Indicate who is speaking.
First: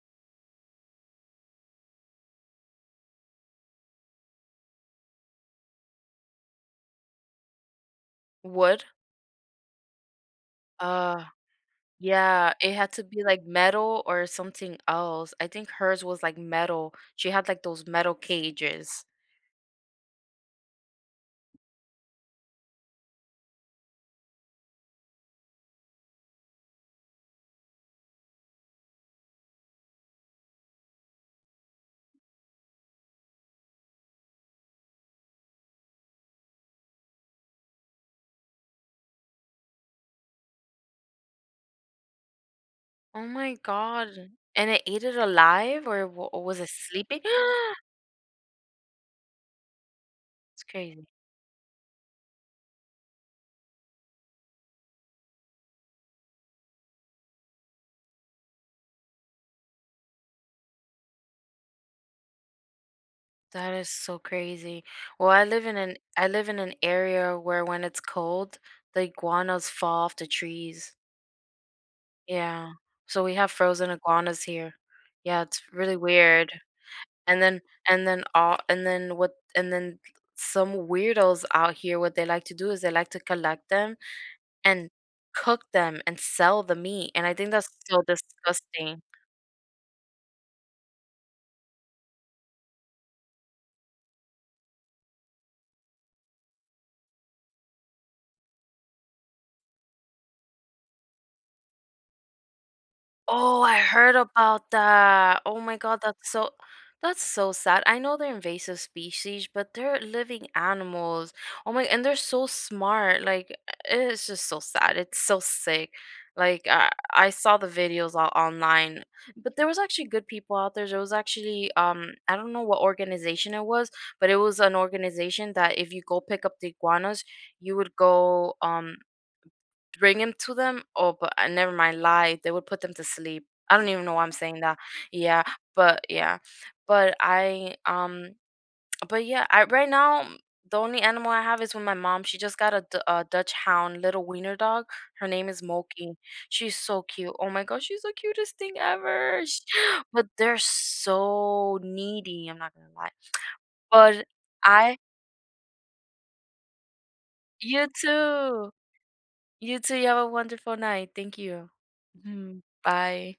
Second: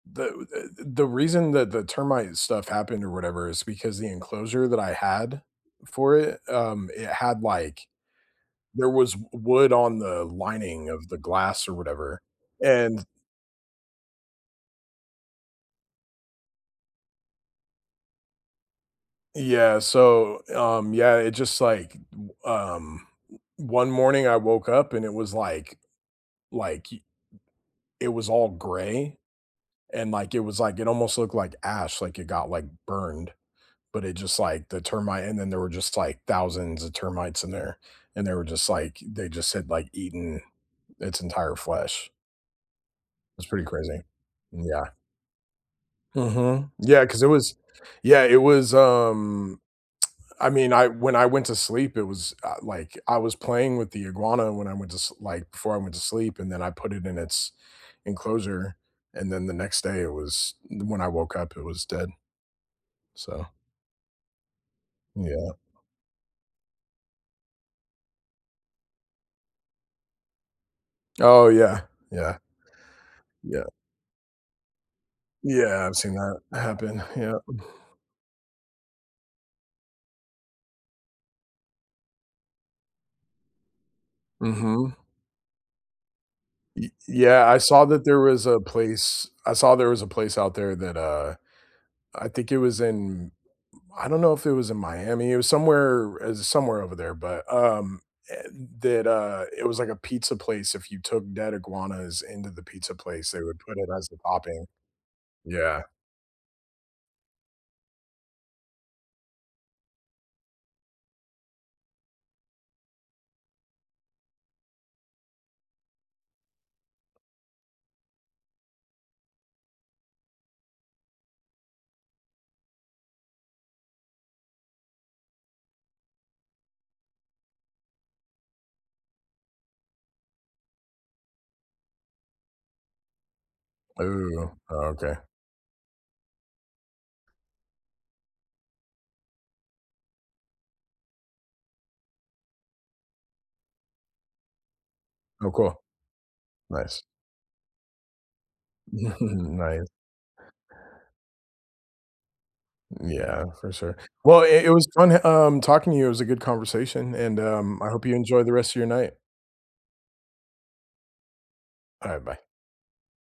Speaker 1: The w the the reason that the termite stuff happened or whatever is because the enclosure that I had for it, um, it had, like
Speaker 2: Wood.
Speaker 1: there was w wood on the lining of the
Speaker 2: Oh,
Speaker 1: glass or whatever,
Speaker 2: yeah, it had to
Speaker 1: and
Speaker 2: be, like, metal or something else. I think hers was, like, metal. She had, like, those metal cages.
Speaker 1: Yeah, so, um Yeah, it's just, like, b b um, o one morning I woke up and it was like like y it was all gray, and, like, it was like, it almost looked like ash, like it got, like, burned, but it just, like, the termite, and then there were just, like, thousands of termites in there, and they were just like they just had, like, eaten its entire flesh.
Speaker 2: Oh
Speaker 1: It's
Speaker 2: my
Speaker 1: pretty crazy.
Speaker 2: god, and it
Speaker 1: Yeah.
Speaker 2: ate it alive or w was it
Speaker 1: Mhm. Yeah,
Speaker 2: sleeping?
Speaker 1: 'cause they was Yeah, it was, um I
Speaker 2: It's
Speaker 1: mean, I
Speaker 2: crazy.
Speaker 1: when I went to sleep, it was, uh, like I was playing with the iguana when I went to s like, before I went to sleep, and then I put it in its enclosure, and then the next day it was d when I woke up, it was dead. So
Speaker 2: That is so crazy. Well, I
Speaker 1: Yeah.
Speaker 2: live in an I live in an area where when it's cold, the iguanas fall off the trees.
Speaker 1: Oh yeah, yeah.
Speaker 2: Yeah, so we have
Speaker 1: Yeah.
Speaker 2: frozen iguanas here. Yeah, it's
Speaker 1: Yeah,
Speaker 2: really
Speaker 1: I've seen that
Speaker 2: weird.
Speaker 1: happen. Yeah.
Speaker 2: And then and then, uh and then what and then some weirdos out here, what they like to do is they like to collect them and
Speaker 1: Mhm.
Speaker 2: cook them and sell the
Speaker 1: Y
Speaker 2: meat, and I
Speaker 1: Yeah,
Speaker 2: think
Speaker 1: I
Speaker 2: that's
Speaker 1: saw
Speaker 2: so
Speaker 1: that there was a
Speaker 2: disgusting.
Speaker 1: place I saw there was a place out there that, uh I think it was in I don't know if it was in Miami, it was somewhere, uh somewhere over there, but, um and that, uh it was like a pizza place, if you took dead iguanas into the pizza place, they would
Speaker 2: Oh, I
Speaker 1: put it as
Speaker 2: heard
Speaker 1: a topping.
Speaker 2: about that. Oh my
Speaker 1: Yeah.
Speaker 2: god, that's so that's so sad. I know they're invasive species, but they're living animals. Oh my and they're so smart, like e i it's just so sad. It's so sick, like, I I saw the videos o online. But there was actually good people out there. There was actually, um I don't know what organization it was, but it was an organization that if you go pick up the iguanas, you would go, um, bring 'em to them. Oh, but I never mind lie, they would put them to sleep. I don't even know why I'm
Speaker 1: Ooh,
Speaker 2: saying that.
Speaker 1: okay.
Speaker 2: Yeah, but Yeah. But I, um but yeah, I right now m the only animal I have is with my mom. She just got a Du a Dachshund, little wiener dog. Her name
Speaker 1: Oh,
Speaker 2: is
Speaker 1: cool.
Speaker 2: Moki. She's so
Speaker 1: Nice.
Speaker 2: cute. Oh my gosh, she's the cutest thing ever. Sh
Speaker 1: Nice.
Speaker 2: But they're so needy. I'm not gonna lie.
Speaker 1: Yeah, for sure.
Speaker 2: But
Speaker 1: Well, it it was
Speaker 2: I
Speaker 1: fun e um, talking to you. It was a good conversation, and, um,
Speaker 2: You
Speaker 1: I hope you enjoy the
Speaker 2: too.
Speaker 1: rest of your night.
Speaker 2: You too. You have a wonderful night. Thank you.
Speaker 1: Alright, bye.
Speaker 2: Mhm. Bye.